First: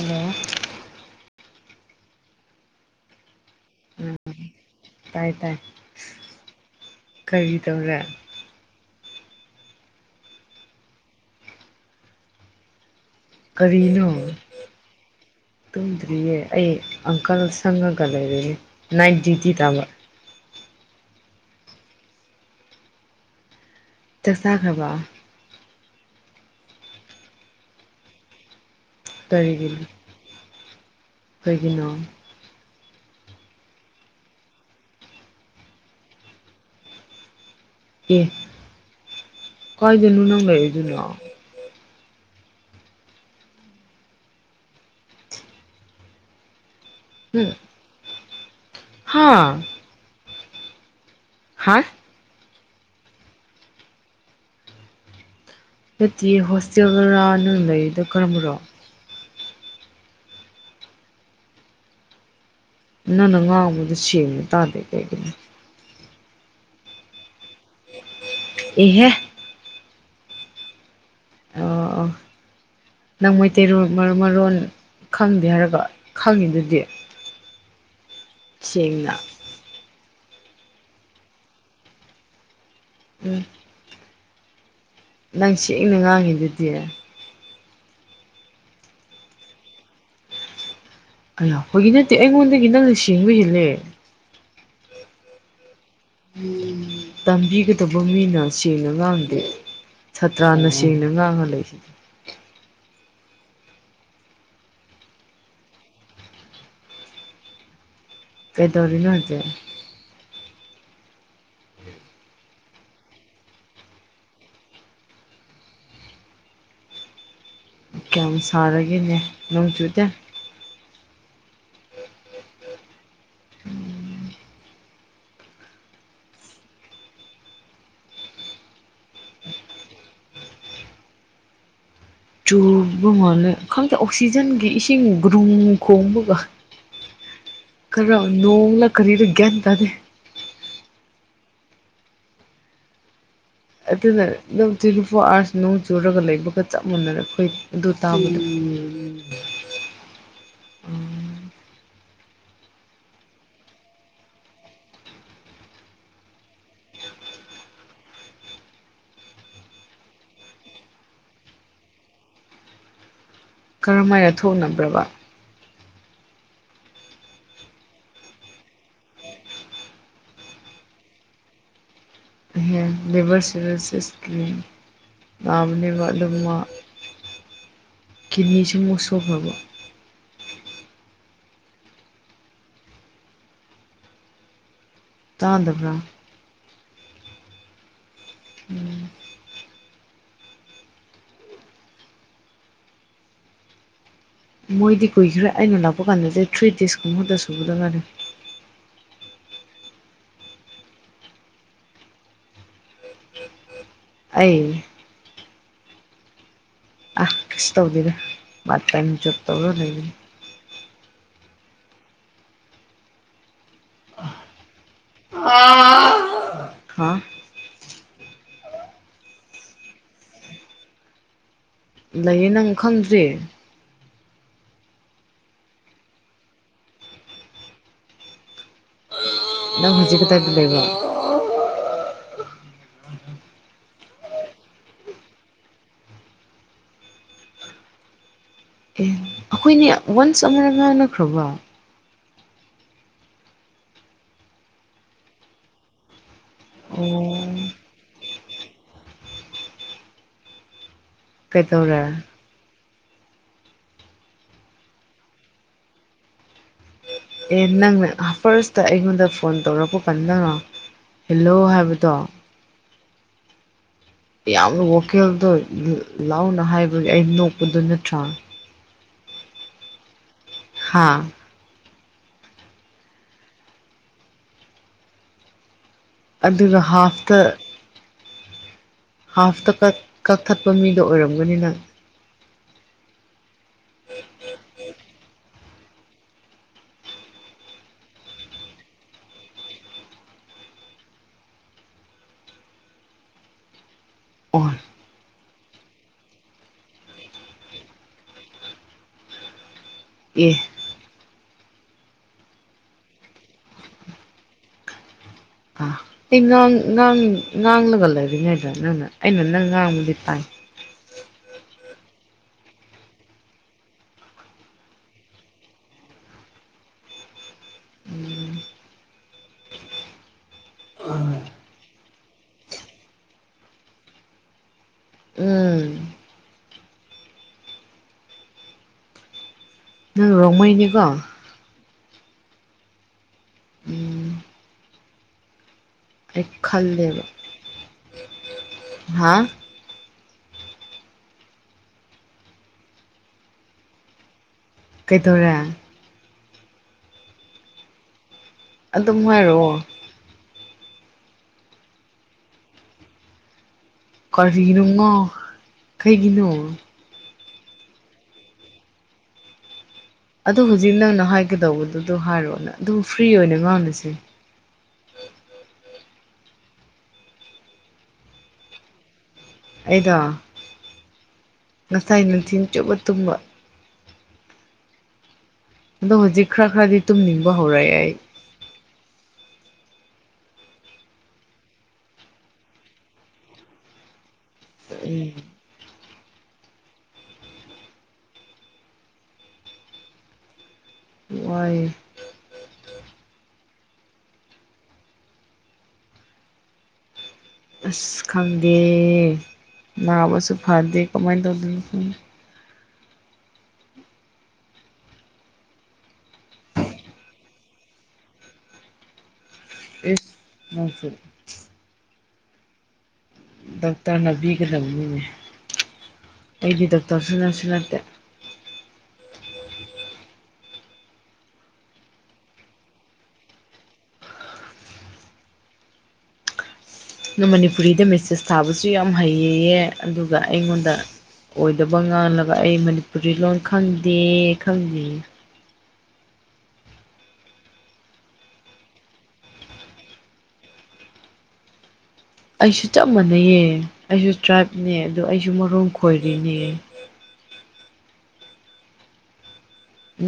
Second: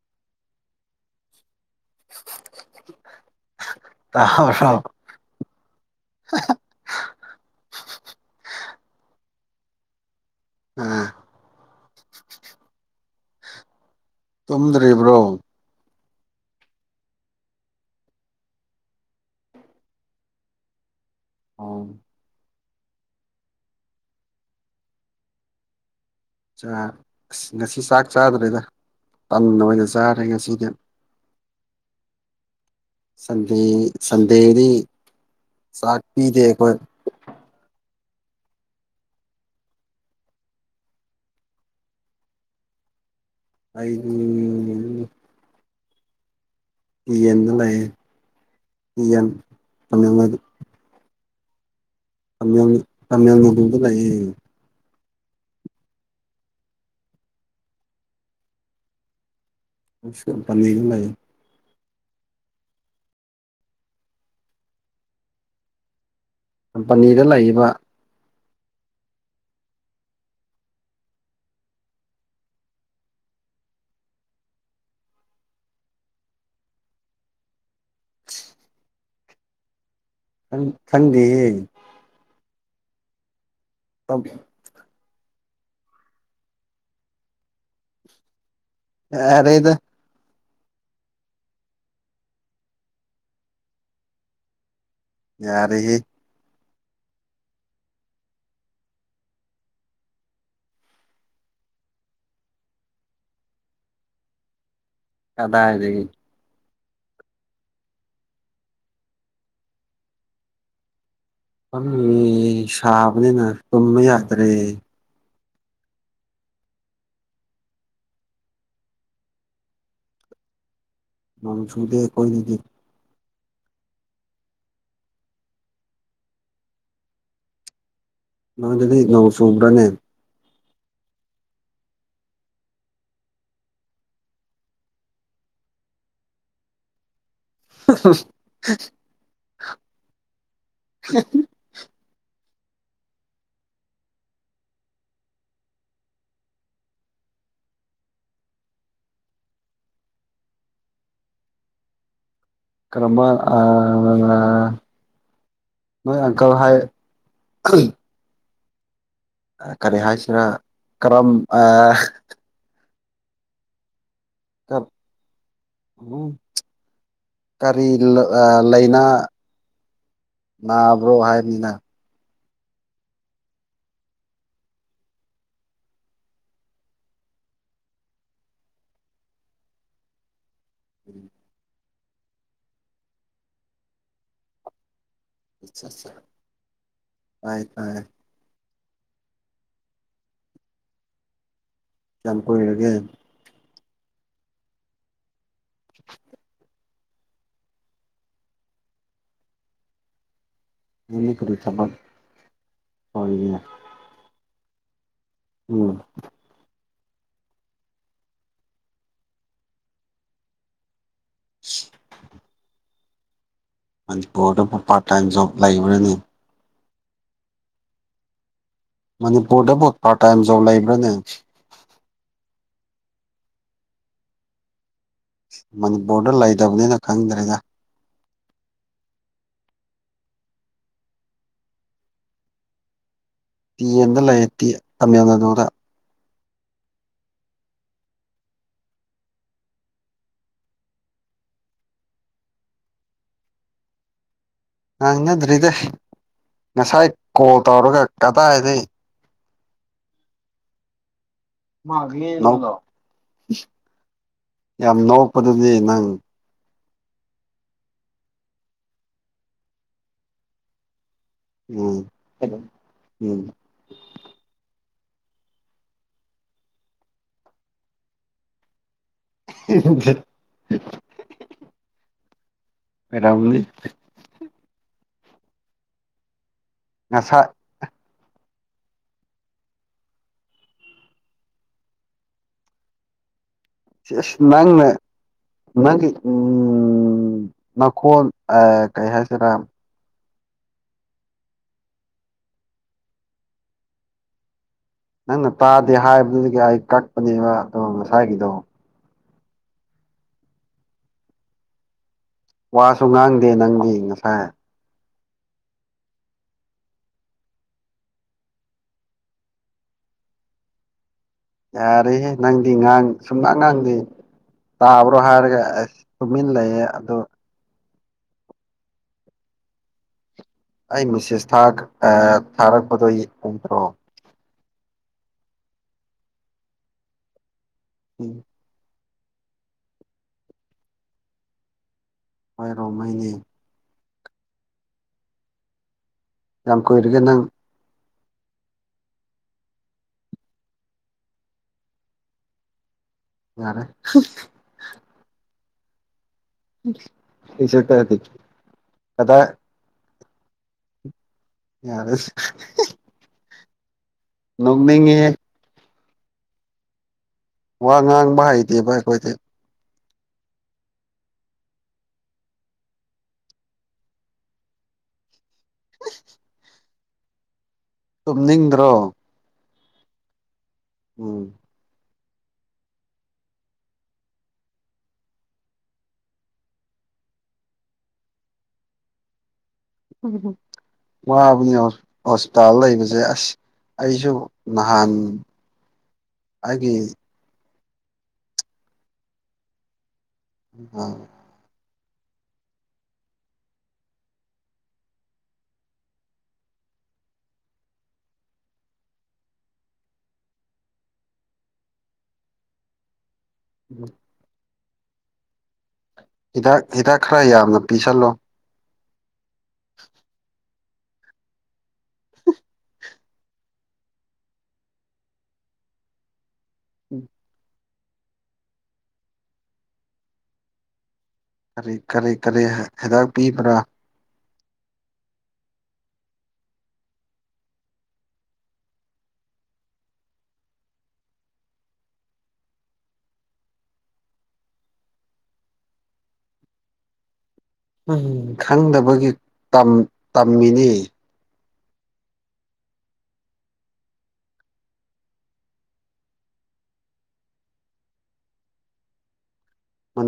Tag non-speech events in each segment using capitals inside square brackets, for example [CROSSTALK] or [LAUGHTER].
hello [UNINTELLIGIBLE] ꯎꯝ ꯇꯥ ꯍꯥ bro ꯇꯥꯏ ꯇꯥꯏ ꯍꯥ ꯍꯥ ꯀꯔꯤ ꯇꯧꯔꯦ ꯑꯥ ꯀꯔꯤꯅꯣ ꯇꯨꯝꯗ꯭ꯔꯤꯕ꯭ꯔꯣ ꯭ꯔꯤꯌꯦ ꯑꯩ ꯑꯪꯀꯜ ꯁꯪꯉꯒ ꯂꯩꯔꯤꯅꯦ ꯅꯥꯏꯠ ꯗ꯭ꯌꯨꯇꯤ ꯇꯥꯕ ꯑꯥ ꯆꯥꯛ ꯆꯥꯥꯈ꯭ꯔꯕ ꯆꯥ ꯑꯁ ꯉꯁꯤ ꯆꯥꯛ ꯆꯥꯗ꯭ꯔꯦꯗ ꯇꯟ ꯀꯔꯤꯒꯤꯅꯣ ꯑꯣꯏꯅ ꯆꯥꯔꯦ ꯉꯁꯤꯗꯤ ꯀꯩꯒꯤꯅꯣ ꯁꯟꯗꯦ ꯁꯟꯗꯦꯗꯤ ꯆꯥꯛ ꯄꯤꯗꯦ ꯑꯩꯈꯣꯏ ꯑꯦ ꯀꯥꯏꯗꯅꯣ ꯅꯪ ꯂꯩꯗꯨꯅ ꯑꯩꯗꯤ ꯎꯝ ꯌꯦꯗ ꯂꯩꯑꯦ ꯑꯦꯟ ꯍꯥ ꯇꯃꯤꯃꯜ ꯍꯥ ꯇꯥꯃꯦꯟ ꯇꯥꯃꯦꯜ ꯅꯥꯗꯨꯗ ꯂꯩꯌꯦ ꯅꯠꯇꯤꯌꯦ ꯍꯣꯁꯇꯦꯜꯗꯔ ꯅꯡ ꯂꯩꯔꯤꯗꯣ ꯀꯔꯝꯕꯔꯣ [UNINTELLIGIBLE] ꯅ ꯅꯪ ꯅꯥ ꯉꯥꯡꯕꯗꯣ ꯁꯦꯡꯅ ꯇꯥꯗꯦ ꯀꯩꯒꯤꯅꯣ ꯀꯝꯄꯅꯤꯗ ꯂꯩꯕ ꯏꯍꯦ ꯑꯣ [INAUDIBLE] ꯅꯪ ꯃꯩꯇꯩꯔꯣꯜ ꯃꯔ ꯃꯔꯣꯟ ꯈꯪꯗꯦ ꯍꯥꯏꯔꯒ ꯈꯪꯉꯤꯗꯨꯗꯤ ꯆꯦꯡꯅ ꯈꯡ ꯈꯡꯗꯦꯍꯦ ꯎꯝ [UNINTELLIGIBLE] ꯅꯪ ꯁꯦꯡꯅ ꯉꯥꯡꯉꯤꯗꯨꯗꯤ ꯌꯔꯦꯗꯥ ꯑꯌꯥ ꯐꯥꯒꯤ ꯅꯠꯇꯦ ꯑꯩꯉꯣꯟꯗꯒꯤ ꯅꯪꯅ ꯁꯦꯡꯕ ꯍꯦꯜꯂꯦ ꯌꯔꯦꯍꯦ ꯇꯝꯕꯤꯒꯗꯧꯕ ꯃꯤꯅ ꯁꯦꯡꯅ ꯉꯥꯡꯗꯦ ꯁꯥꯇ꯭ꯔꯥꯅ ꯁꯦꯡꯅ ꯉꯥꯡꯉ ꯂꯩ ꯀꯗꯥꯏꯗꯒꯤ ꯀꯩꯗꯧꯔꯤꯅꯣ ꯍꯧꯖꯤꯛ ꯐꯝꯃꯤꯌꯦ ꯁꯥꯥꯕꯅꯤꯅ ꯇꯨꯝꯃ ꯌꯥꯗꯔꯦ ꯀꯌꯥꯝ ꯁꯥꯔꯒꯦꯅꯦ ꯅꯣꯡ ꯆꯨꯗꯦ ꯅꯣꯡ ꯆꯨꯗꯦ ꯑꯈꯣꯏ ꯒꯤꯗꯤ ꯅꯣꯏꯗꯗꯤ ꯅꯣꯡ ꯁꯨꯕ꯭ꯔꯅꯦ ꯆꯨꯕ ꯃꯥꯜꯂꯦ ꯈꯪꯗꯦ ꯑꯣꯛꯁꯤꯖꯟꯒꯤ ꯏꯁꯤꯡ ꯒ꯭ꯔꯨꯝ ꯈꯣꯡꯕꯒ [INAUDIBLE] ꯈꯔ ꯅꯣꯡꯂ ꯀꯅꯤꯔꯥ ꯒꯌ꯭ꯥꯟ ꯇꯥꯗꯦ [INAUDIBLE] ꯑꯗꯨꯅ ꯑꯗꯨꯝ ꯇ꯭ꯋꯦꯟꯇꯤ ꯐꯣꯔ ꯑꯥꯋꯥꯔꯁ ꯅꯣꯡ ꯆꯨꯔꯒ ꯂꯩꯕꯒ ꯆꯞ ꯃꯥꯟꯅꯔꯥ ꯑꯩꯈꯣꯏ ꯑꯗꯨ ꯇꯥꯕꯗꯣ [INAUDIBLE] ꯀꯔꯝꯕ ꯑꯥ ꯑꯥ ꯅꯣꯏ ꯑꯡꯀꯜ ꯍꯥꯏ ꯀꯔꯤ ꯍꯥꯏꯁꯤꯔꯥ ꯀꯔꯝ ꯀꯔꯝ ꯍꯥꯏꯅ ꯊꯣꯛꯅꯕ꯭ꯔꯕ ꯀꯔꯤ ꯂꯩꯅ ꯅꯥꯕ꯭ꯔꯣ ꯍꯥꯏꯅꯤꯅ ꯂꯤꯕꯔ ꯁꯤꯔꯣꯁꯤꯁ ꯅꯕꯅꯦꯕꯥ ꯑꯗꯨꯒ ꯃꯥ ꯀꯤꯗꯅꯤꯁꯨ ꯃꯨꯛ ꯁꯣꯛ ꯈꯔ꯭ꯕ ꯑꯩ ꯇꯗꯕꯔꯥ ꯇꯥꯏ ꯇꯥꯏ ꯎꯝ ꯀꯌꯥꯝ ꯀꯨꯏꯔꯥꯒꯦ ꯃꯣꯏꯗꯤ ꯀꯨꯏꯈ꯭ꯔꯦ ꯑꯩꯅ ꯂꯥꯛꯄ ꯀꯥꯟꯗꯗꯤ ꯊ꯭ꯔꯤ ꯗꯦꯖ ꯀꯨꯝꯕꯗ ꯁꯨꯕꯗꯥ ꯉꯥꯌꯔꯤ ꯅꯡꯗꯤ ꯀꯔꯤ ꯊꯕꯛ ꯇꯧꯔꯤꯒꯦ ꯑꯩ ꯎꯝ ꯑꯥ ꯀꯩꯁꯨ ꯇꯧꯗꯦꯗꯥ ꯃꯥꯇꯝ ꯆꯞ ꯇꯧꯔ ꯂꯩꯔꯤ ꯁꯤ ꯃꯅꯤꯄꯨꯔꯗꯕꯨ ꯄꯥꯔꯠ ꯇꯥꯏꯝ ꯖꯣꯕ ꯂꯩꯕ꯭ꯔꯅꯤ ꯍꯥꯥ ꯃꯅꯤꯄꯨꯔꯗꯕꯨ ꯄꯥꯔꯠ ꯇꯥꯏꯝ ꯖꯣꯕ ꯂꯩꯕ꯭ꯔꯅꯦ ꯂꯩꯌꯦ ꯅꯪ ꯈꯪꯗ꯭ꯔꯤ ꯃꯅꯤꯄꯨꯔꯗ ꯂꯩꯇꯕꯅꯤꯅ ꯈꯪꯗ꯭ꯔꯦꯗ ꯅꯪ ꯍꯧꯖꯤꯛ ꯀꯗꯥꯏꯗ ꯂꯩꯕꯔꯣ ꯇꯤ ꯑꯦꯟꯗ ꯇꯤ ꯇꯃꯤꯜꯅꯗꯨꯗ ꯑꯩꯈꯣꯏꯅꯦ ꯋꯥꯟꯁ ꯑꯃꯨꯔꯛ ꯉꯥꯡꯅꯈ꯭ꯔꯕ ꯉꯥꯡꯅꯗ꯭ꯔꯤꯗ ꯉꯁꯥꯏ ꯑꯣ ꯀꯣꯜ ꯇꯧꯔꯒ ꯀꯗꯥꯏꯗꯩ ꯀꯩꯗꯧꯔꯦ ꯃꯥꯒꯂꯤꯗ ꯌꯥꯝ ꯅꯣꯛꯄꯗꯨꯗꯤ ꯅꯪ ꯑꯦ ꯅꯪꯅ ꯐꯥꯔꯁꯇ ꯑꯩꯉꯣꯟꯗ ꯐꯣꯟ ꯇꯧꯔꯛꯄ ꯀꯟꯗꯔꯣ ꯍꯦꯜꯂꯣ ꯎꯝ ꯍꯥꯏꯕꯗꯣ ꯎꯝ ꯌꯥꯝꯅ ꯋꯥꯈꯗꯣ ꯂ ꯂꯥꯎꯅ ꯍꯥꯏꯕꯒꯤ ꯑꯩ ꯅꯣꯛꯄꯗꯨ ꯅꯠꯇ꯭ꯔꯥ ꯍ ꯍ ꯍ ꯍꯥ ꯄꯦꯔꯕꯅꯤ ꯑꯗꯨꯒ ꯍꯥꯐꯇ ꯉꯁꯥꯏ ꯍꯥꯐꯇ ꯀꯛ ꯀꯛꯊꯠꯄ ꯃꯤꯗꯣ ꯑꯣꯏꯔꯝꯒꯅꯤꯅꯪ ꯁ ꯑꯁ ꯅꯪꯅ ꯅꯪꯒꯤ ꯎꯝ ꯅꯈꯣꯜ ꯑ ꯀꯩꯍꯥꯏꯇꯔꯥ ꯑꯣ ꯅꯪꯅ ꯇꯥꯗꯦ ꯍꯥꯏꯕꯗꯨꯗꯒꯤ ꯑꯩ ꯀꯛꯄꯅꯦꯕ ꯑꯗꯣ ꯉꯁꯥꯏꯒꯤꯗꯣ ꯑꯦ ꯋꯥꯁꯨ ꯉꯥꯡꯗꯦ ꯅꯪꯗꯤ ꯉꯁꯥꯏ ꯑ ꯑꯩ ꯉꯥꯡ ꯉꯥꯡ ꯉꯥꯡꯂꯒ ꯂꯩꯕꯅꯦ ꯐꯖꯅ ꯑꯩꯅ ꯅꯪ ꯉꯥꯡꯕꯗꯤ ꯇꯥꯏ ꯌꯥꯔꯦ ꯍꯦ ꯅꯪꯗꯤ ꯉꯥꯡ ꯁꯨꯝꯉꯥꯡ ꯉꯥꯡꯗꯦ ꯇꯥꯕ꯭ꯔꯣ ꯍꯥꯏꯔꯒ ꯑꯁ ꯇꯨꯃꯤꯟ ꯂꯩꯌꯦ ꯑꯗꯨ ꯑꯩ ꯃꯤꯁꯦꯁ ꯊꯥꯛ ꯑ ꯊꯥꯔꯛꯄꯗꯣ ꯌꯦꯡꯗ꯭ꯔꯣ ꯎꯝ ꯎꯝ ꯔꯣꯡꯃꯩꯅꯤ ꯀꯣ ꯍꯣꯏ ꯔꯣꯡꯃꯩꯅꯤ ꯎꯝ ꯑꯩ ꯌꯥꯝ ꯈꯜ ꯀꯨꯏꯔꯒꯦ ꯂꯦꯕ ꯅꯪ ꯍꯥꯥ ꯌꯥꯔꯦ ꯀꯩꯗꯧꯔꯦ ꯀꯩꯁꯨ ꯇꯥꯗꯦ ꯑꯗꯨꯝ ꯍꯥꯏꯔꯛꯑꯣ ꯌꯥꯔꯦ ꯀꯔꯤꯅꯣ ꯉꯣ ꯅꯣꯛꯅꯤꯡꯉꯦ ꯀ꯭ꯔꯤꯒꯤꯅꯣ ꯋꯥ ꯉꯥꯡꯕ ꯍꯩꯇꯦꯕ ꯑꯩꯈꯣꯏꯗꯤ ꯑꯗꯨ ꯍꯧꯖꯤꯛ ꯅꯪꯅ ꯍꯥꯏꯒꯗꯧꯕꯗꯨꯗꯣ ꯍꯥꯏꯔꯣꯑꯣꯅ ꯑꯗꯨꯝ ꯐ꯭ꯔꯤ ꯑꯣꯏꯅ ꯉꯥꯎꯅꯁꯦ ꯇꯨꯝꯅꯤꯡꯗ꯭ꯔꯣ ꯑꯩꯗꯣ ꯎꯝ ꯉꯁꯥꯏ ꯅꯨꯡꯊꯤꯟ ꯆꯨꯞꯕ ꯇꯨꯝꯕ ꯑꯗꯣ ꯍꯧꯖꯤꯛ ꯈꯔ ꯈꯔꯗꯤ ꯇꯨꯝ ꯅꯤꯡꯕ ꯍꯧꯔꯛꯑꯦ ꯑꯩ ꯎ ꯋꯥꯕꯅꯤ ꯍꯣꯁꯄꯤꯇꯥꯜ ꯂꯩꯕꯁꯦ ꯑꯁ ꯑꯩꯁꯨ ꯅꯍꯥꯟ ꯎꯝ ꯑꯩꯒꯤ ꯋꯥꯏꯌꯦ ꯑꯁ ꯈꯪꯗꯦ ꯅꯥꯕꯁꯨ ꯐꯗꯦ ꯀꯃꯥꯏꯅ ꯇꯧꯗꯣꯏꯅꯣ ꯈꯪꯗꯦ ꯎꯝ ꯍꯤꯗꯥꯛ ꯍꯤꯗꯥꯛ ꯈꯔ ꯌꯥꯝꯅ ꯄꯤꯁꯜꯂꯣ ꯏꯁ ꯃꯁꯤ ꯗꯣꯛꯇꯔꯅꯥ ꯄꯤꯒꯗꯕꯅꯤꯅꯦ ꯑꯩꯗꯤ ꯗꯣꯛꯇꯔꯁꯨ ꯅꯠꯁꯨ ꯅꯠꯇꯦ ꯑꯗꯤ ꯀꯔꯤ ꯀꯔꯤ ꯍꯤꯗꯥꯛ ꯄꯤꯕ꯭ꯔꯥ ꯑꯗꯨ ꯃꯅꯤꯄꯨꯔꯤꯗ ꯃꯦꯁꯦꯁ ꯊꯥꯕꯁꯨ ꯌꯥꯝ ꯍꯩꯌꯦꯌꯦ ꯑꯗꯨꯒ ꯑꯩꯉꯣꯟꯗ ꯑꯣꯏꯗꯕ ꯉꯥꯡꯂꯒ ꯑꯩ ꯃꯅꯤꯄꯨꯔꯤ ꯂꯣꯟ ꯈꯪꯗꯦ ꯈꯪꯗꯦ ꯎꯝ ꯈꯪꯗꯕꯒꯤ ꯇꯝ ꯇꯝꯃꯤꯅꯦ ꯑꯩꯁꯨ ꯆꯞ ꯃꯥꯟꯅꯩꯌꯦ ꯑꯩꯁꯨ ꯇ꯭ꯔꯥꯏꯞꯅꯦ ꯑꯗꯣ ꯑꯩꯁꯨ ꯃꯔꯣꯜ ꯈꯣꯏꯔꯤꯅꯦ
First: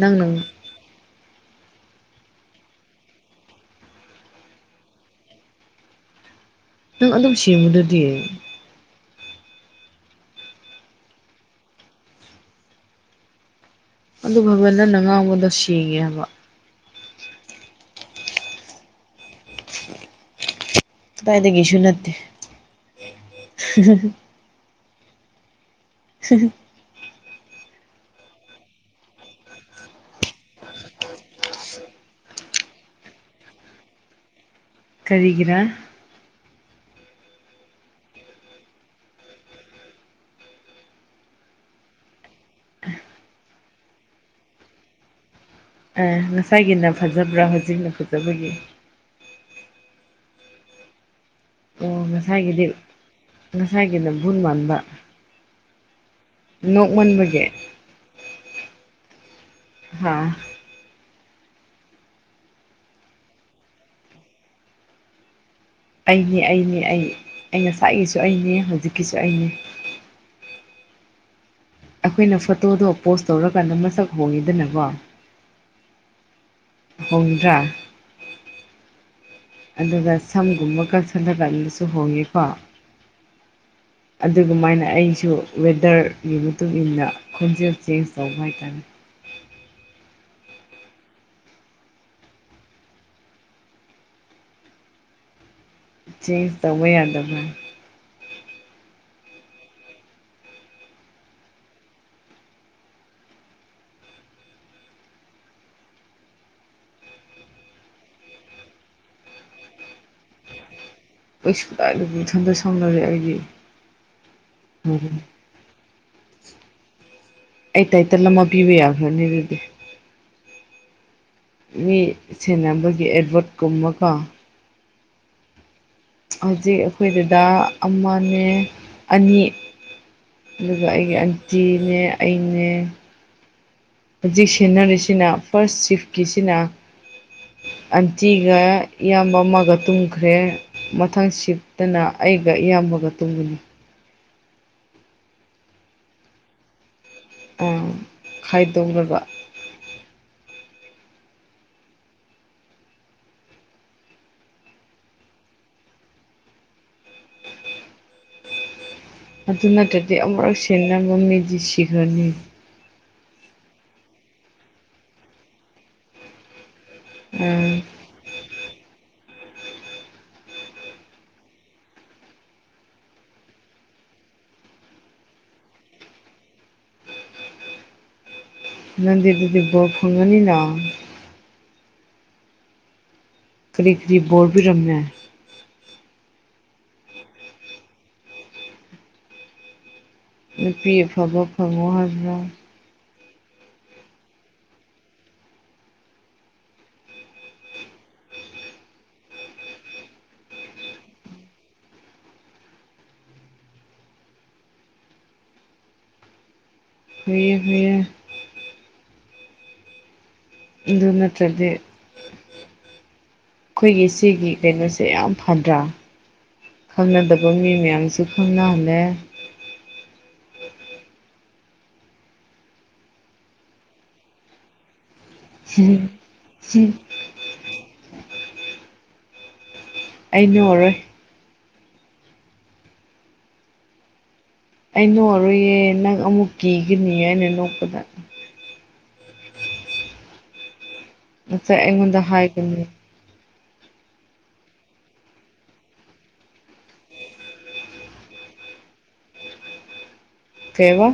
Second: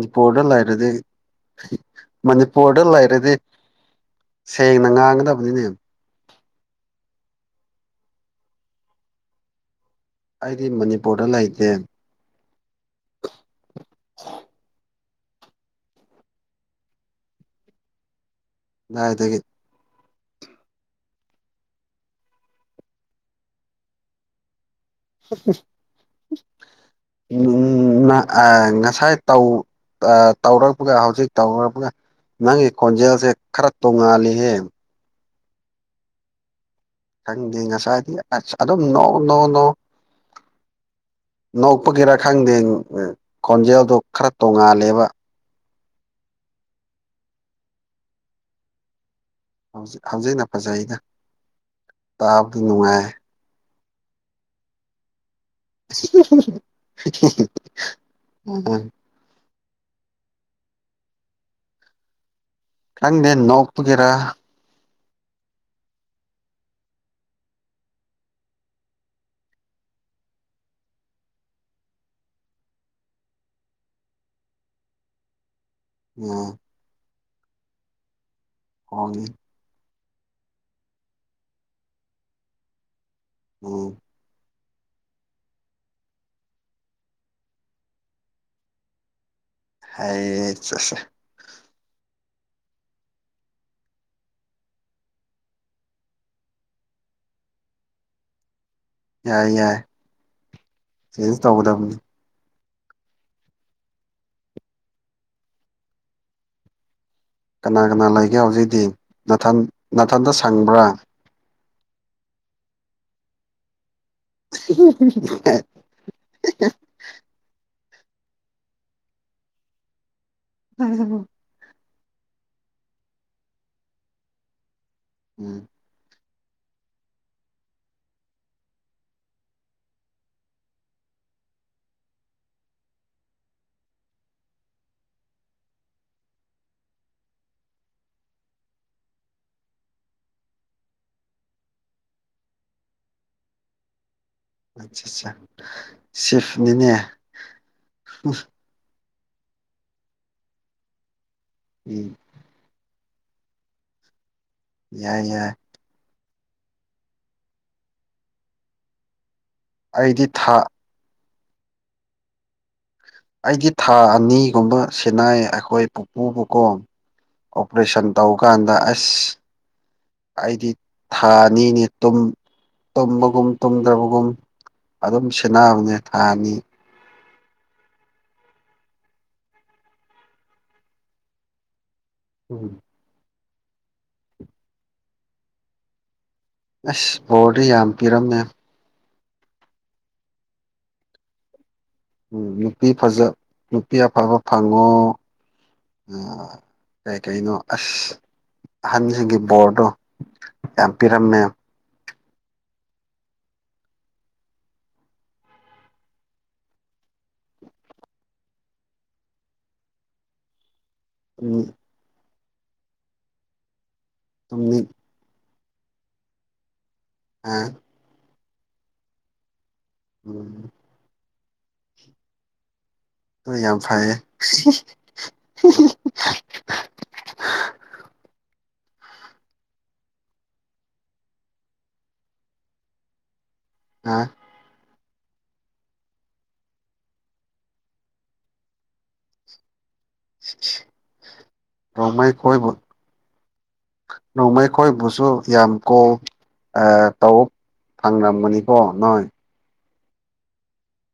ꯅꯪꯅ ꯂꯩꯔꯗꯤ ꯃꯅꯤꯄꯨꯔꯗ ꯂꯩꯔꯗꯤ ꯁꯦꯡꯅ ꯉꯥꯡꯒꯗꯕꯅꯤꯅꯦ ꯅꯪ ꯑꯗꯨꯝ ꯁꯦꯡꯕꯗꯨꯗꯤ ꯑꯩꯗꯤ ꯃꯅꯤꯄꯨꯔꯗ ꯂꯩꯇꯦ ꯑꯗꯨ ꯐꯥꯎꯕ ꯅꯪꯅ ꯉꯥꯡꯕꯗꯣ ꯁꯦꯡꯉꯦ ꯍꯥꯏꯕ ꯥꯀꯥꯗꯥꯏꯗꯒꯤ ꯀꯥꯇꯥꯏꯗꯒꯤꯁꯨ ꯅꯠꯇꯦ ꯍꯥ ꯍꯥ ꯍꯥ ꯍꯤ ꯍꯤ ꯉꯁꯥꯏ ꯇꯧꯔꯛꯄꯒ ꯍꯧꯖꯤꯛ ꯇꯧꯔꯛꯄꯒ ꯅꯪꯒꯤ ꯈꯣꯟꯖꯦꯜꯁꯦ ꯈꯔ ꯇꯣꯡꯉꯥꯜꯂꯤꯍꯦ ꯀꯔꯤꯒꯤꯔꯥ ꯈꯪꯗꯦ ꯉꯁꯥꯏꯗꯤ ꯑꯗꯨꯝ ꯅꯣ ꯅꯣꯅꯣ ꯅꯣꯛꯄꯒꯤꯔꯥ ꯈꯪꯗꯦ ꯈꯣꯟꯖꯦꯜꯗꯨ ꯈꯔ ꯇꯣꯉꯥꯜꯂꯦꯕ ꯑꯥ ꯉꯁꯥꯏꯒꯤꯅ ꯐꯖꯕ꯭ꯔꯥ ꯍꯧꯖꯤꯛꯅ ꯐꯖꯕꯒꯤ ꯌꯦꯡ ꯍꯧꯖꯤꯛ ꯍꯧꯖꯤꯛꯅ ꯐꯖꯩꯩꯗ ꯇꯥꯕꯗꯨ ꯅꯨꯡꯉꯥꯏ ꯉꯥꯁꯥꯏꯒꯤꯅ ꯕꯨꯨꯠ ꯃꯥꯟꯕ ꯅꯣꯛꯃꯟꯕꯒꯤ ꯎꯝ ꯍꯥ ꯈꯪꯗꯦ ꯅꯣꯛꯄꯒꯤꯔ ꯑꯩꯅꯦ ꯑꯩꯅꯦ ꯑꯩ ꯑꯩ ꯉꯁꯥꯒꯤꯁꯨ ꯑꯩꯅꯦ ꯍꯧꯖꯤꯛꯀꯤꯁꯨ ꯑꯩꯅꯦ ꯑꯩꯈꯣꯏꯅ ꯐꯣꯇꯣꯗꯣ ꯄꯣꯁ ꯇꯧꯔꯀꯥꯟꯗ ꯃꯁꯛ ꯍꯣꯡꯉꯤꯗꯅꯀꯣ ꯎꯝ ꯍꯧꯡꯗ꯭ꯔꯥ ꯍꯣꯡꯉꯤ ꯑꯗꯨꯒ ꯁꯝꯒꯨꯝꯕ ꯀꯛꯊꯠꯂ ꯀꯥꯟꯗꯁꯨ ꯍꯣꯡꯉꯤꯀꯣ ꯎꯝ ꯑꯗꯨꯒꯨꯃꯥꯏꯅ ꯑꯩꯁꯨ ꯋꯦꯗꯔꯒꯤ ꯃꯇꯨꯡꯏꯟꯅ ꯈꯣꯟꯖꯦꯜ ꯆꯦꯟꯖ ꯇꯧꯕ ꯍꯥꯏꯇꯥꯔꯦ ꯍꯦ ꯆꯠꯁꯦ ꯆꯦꯟꯖ ꯇꯧꯕ ꯌꯥꯗꯕ꯭ꯔꯥ ꯌꯥꯏ ꯌꯥꯏ ꯆꯦꯟꯖ ꯇꯧꯒꯗꯕꯅꯤ ꯀꯅꯥ ꯀꯅꯥ ꯂꯩꯒꯦ ꯍꯧꯖꯤꯛꯇꯤ ꯅꯥꯊꯟ ꯅꯥꯊꯟꯇ ꯁꯪꯕ꯭ꯔꯥ ꯀꯩꯁꯨ ꯀꯥꯏꯗ ꯏꯊꯟꯇ ꯁꯥꯎꯅꯔꯦ ꯑꯩꯒꯤ ꯍꯥ ꯍꯥ ꯍꯥ ꯍꯥ ꯑꯩ ꯇꯥꯏꯇꯜ ꯑꯃ ꯄꯤꯕ ꯌꯥꯈ꯭ꯔꯅꯤ ꯑꯗꯨꯗꯤ ꯍꯥ ꯍꯥ ꯍꯥ ꯃꯤ ꯁꯦꯟꯅꯕꯒꯤ ꯑꯦꯗꯚꯣꯠꯀꯨꯝꯕꯀꯣ ꯎꯝ ꯍꯧꯖꯤꯛ ꯑꯩꯈꯣꯏ ꯗꯥꯗꯥ ꯑꯃꯅꯦ ꯑꯅꯤ ꯑꯗꯨꯒ ꯑꯩꯒꯤ ꯑꯟꯇꯤꯅꯦ ꯑꯩꯅꯦ ꯍꯧꯖꯤꯛ ꯁꯦꯟꯅꯔꯤꯁꯤꯅ ꯐꯥꯔꯁ ꯁꯤꯐꯀꯤꯁꯤꯅ [INAUDIBLE] ꯑꯟꯇꯤꯒ ꯏꯌꯥꯝꯕ ꯑꯃꯒ ꯇꯨꯝꯈ꯭ꯔꯦ ꯃꯊꯪ ꯁꯤꯠꯇꯅ ꯑꯩꯒ ꯏꯌꯥꯝꯕ ꯃꯒ ꯇꯨꯝꯒꯅꯤ ꯑꯆꯥ ꯑꯆꯥ ꯁꯤꯐꯅꯤꯅꯦ ꯑꯥ ꯈꯥꯏꯗꯣꯛ ꯔꯒ ꯎꯝ ꯌꯥꯏ ꯌꯥꯏ ꯑꯗꯨ ꯅꯠꯇ꯭ꯔꯗꯤ ꯑꯩꯗꯤ ꯑꯃꯨꯛ ꯊꯥ ꯁꯦꯟꯅꯕ ꯃꯤꯗꯤ ꯁꯤꯈ꯭ꯔꯅꯤ ꯑꯩꯗꯤ ꯊꯥ ꯑꯅꯤꯒꯨꯝꯕ ꯁꯤꯅꯥꯏ ꯑꯩꯈꯣꯏ ꯄꯨꯄꯨꯕꯨꯀꯣ ꯑꯣꯄꯔꯦꯁꯟ ꯇꯧꯀꯥꯟꯗ ꯑꯦꯁ ꯑꯩꯗꯤ ꯊꯥꯅꯤꯅꯤ ꯇꯨꯝ ꯇꯨꯝꯕꯒꯨꯝ ꯇꯨꯝꯗ꯭ꯔꯕꯒꯨꯝ ꯑꯗꯨꯝ ꯁꯦꯟꯅꯕꯅꯦ ꯊꯥ ꯑꯅꯤ ꯅꯡꯗꯤ ꯑꯗꯨꯗꯤ ꯕꯣꯔ ꯐꯪꯉꯅꯤꯅ ꯎꯝ ꯀꯔꯤ ꯀꯔꯤ ꯕꯣꯔꯄꯤꯔꯝꯃꯦ ꯑꯁ ꯕꯣꯔꯗꯤ ꯌꯥꯝ ꯄꯤꯔꯝꯃꯦ ꯅꯨꯄꯤ ꯑꯐꯕ ꯐꯕ ꯎꯝ ꯅꯨꯄꯤ ꯐꯖ ꯅꯨꯄꯤ ꯑꯐꯕ ꯐꯪꯉꯣ ꯑꯤ ꯀꯥꯏ ꯀꯩꯅꯣ ꯑꯁ ꯑꯍꯟꯁꯤꯡꯒꯤ ꯕꯣꯔꯗꯣ ꯌꯥꯝ ꯄꯤꯔꯝꯃꯦ ꯐꯩꯌꯦ ꯐꯩꯌꯦ ꯑꯗꯨ ꯅꯠꯇ꯭ꯔꯗꯤ ꯇꯨꯝꯅꯤꯡ ꯑꯩꯈꯣꯏꯒꯤ ꯁꯤꯒꯤ ꯇꯨꯝꯅꯤꯡ ꯀꯩꯅꯣꯁꯦ ꯌꯥꯝ ꯐꯗ꯭ꯔꯥ ꯈꯪꯅꯗꯕ ꯑꯥ ꯃꯤ ꯃꯌꯥꯝꯁꯨ ꯈꯪꯅꯍꯜꯂꯦ ꯎꯝ ꯌꯥꯝ ꯐꯩꯌꯦ ꯁꯤꯔꯤ ꯁꯤꯔꯤ ꯑꯩꯩ ꯅꯣꯛꯑꯔꯣꯏ ꯑꯥ ꯑꯩ ꯅꯣꯛꯑꯔꯣꯏꯌꯦ ꯅꯪ ꯑꯃꯨꯛ ꯀꯤꯒꯅꯤ ꯑꯩꯅ ꯅꯣꯛꯄꯗ [INAUDIBLE] ꯑꯆꯩ ꯑꯩꯉꯣꯟꯗ ꯍꯥꯏꯕꯅꯤ ꯅꯣꯡꯃꯩꯈꯣꯏꯕꯨꯁꯨ ꯌꯥꯝ ꯀꯣ ꯑꯥ ꯇꯧ ꯊꯥꯡꯔꯝ ꯅꯤꯀꯣ ꯅꯣꯏ ꯀꯩꯕ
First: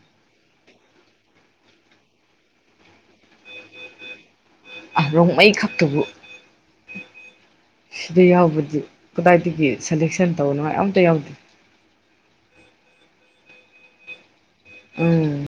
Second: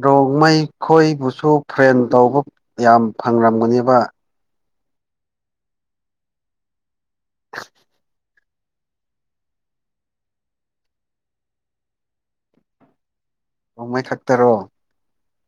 ꯕ꯭ꯔꯣꯡꯃꯩ ꯈꯣꯏꯕꯨꯁꯨ ꯐ꯭ꯔꯦꯟ ꯇꯧꯕ ꯌꯥꯝ ꯐꯪꯔꯝꯒꯅꯦꯕ ꯔꯣꯡꯃꯩ ꯈꯛꯇꯕꯨ ꯍꯥꯏꯗꯤ ꯀꯗꯥꯏꯗꯒꯤ ꯁꯦꯂꯦꯛꯁꯟ ꯇꯧꯅꯉꯥꯏ ꯑꯝꯇ ꯌꯥꯎꯗꯦ ꯅꯣꯡꯃꯩ ꯈꯛꯇꯔꯣ ꯎꯝ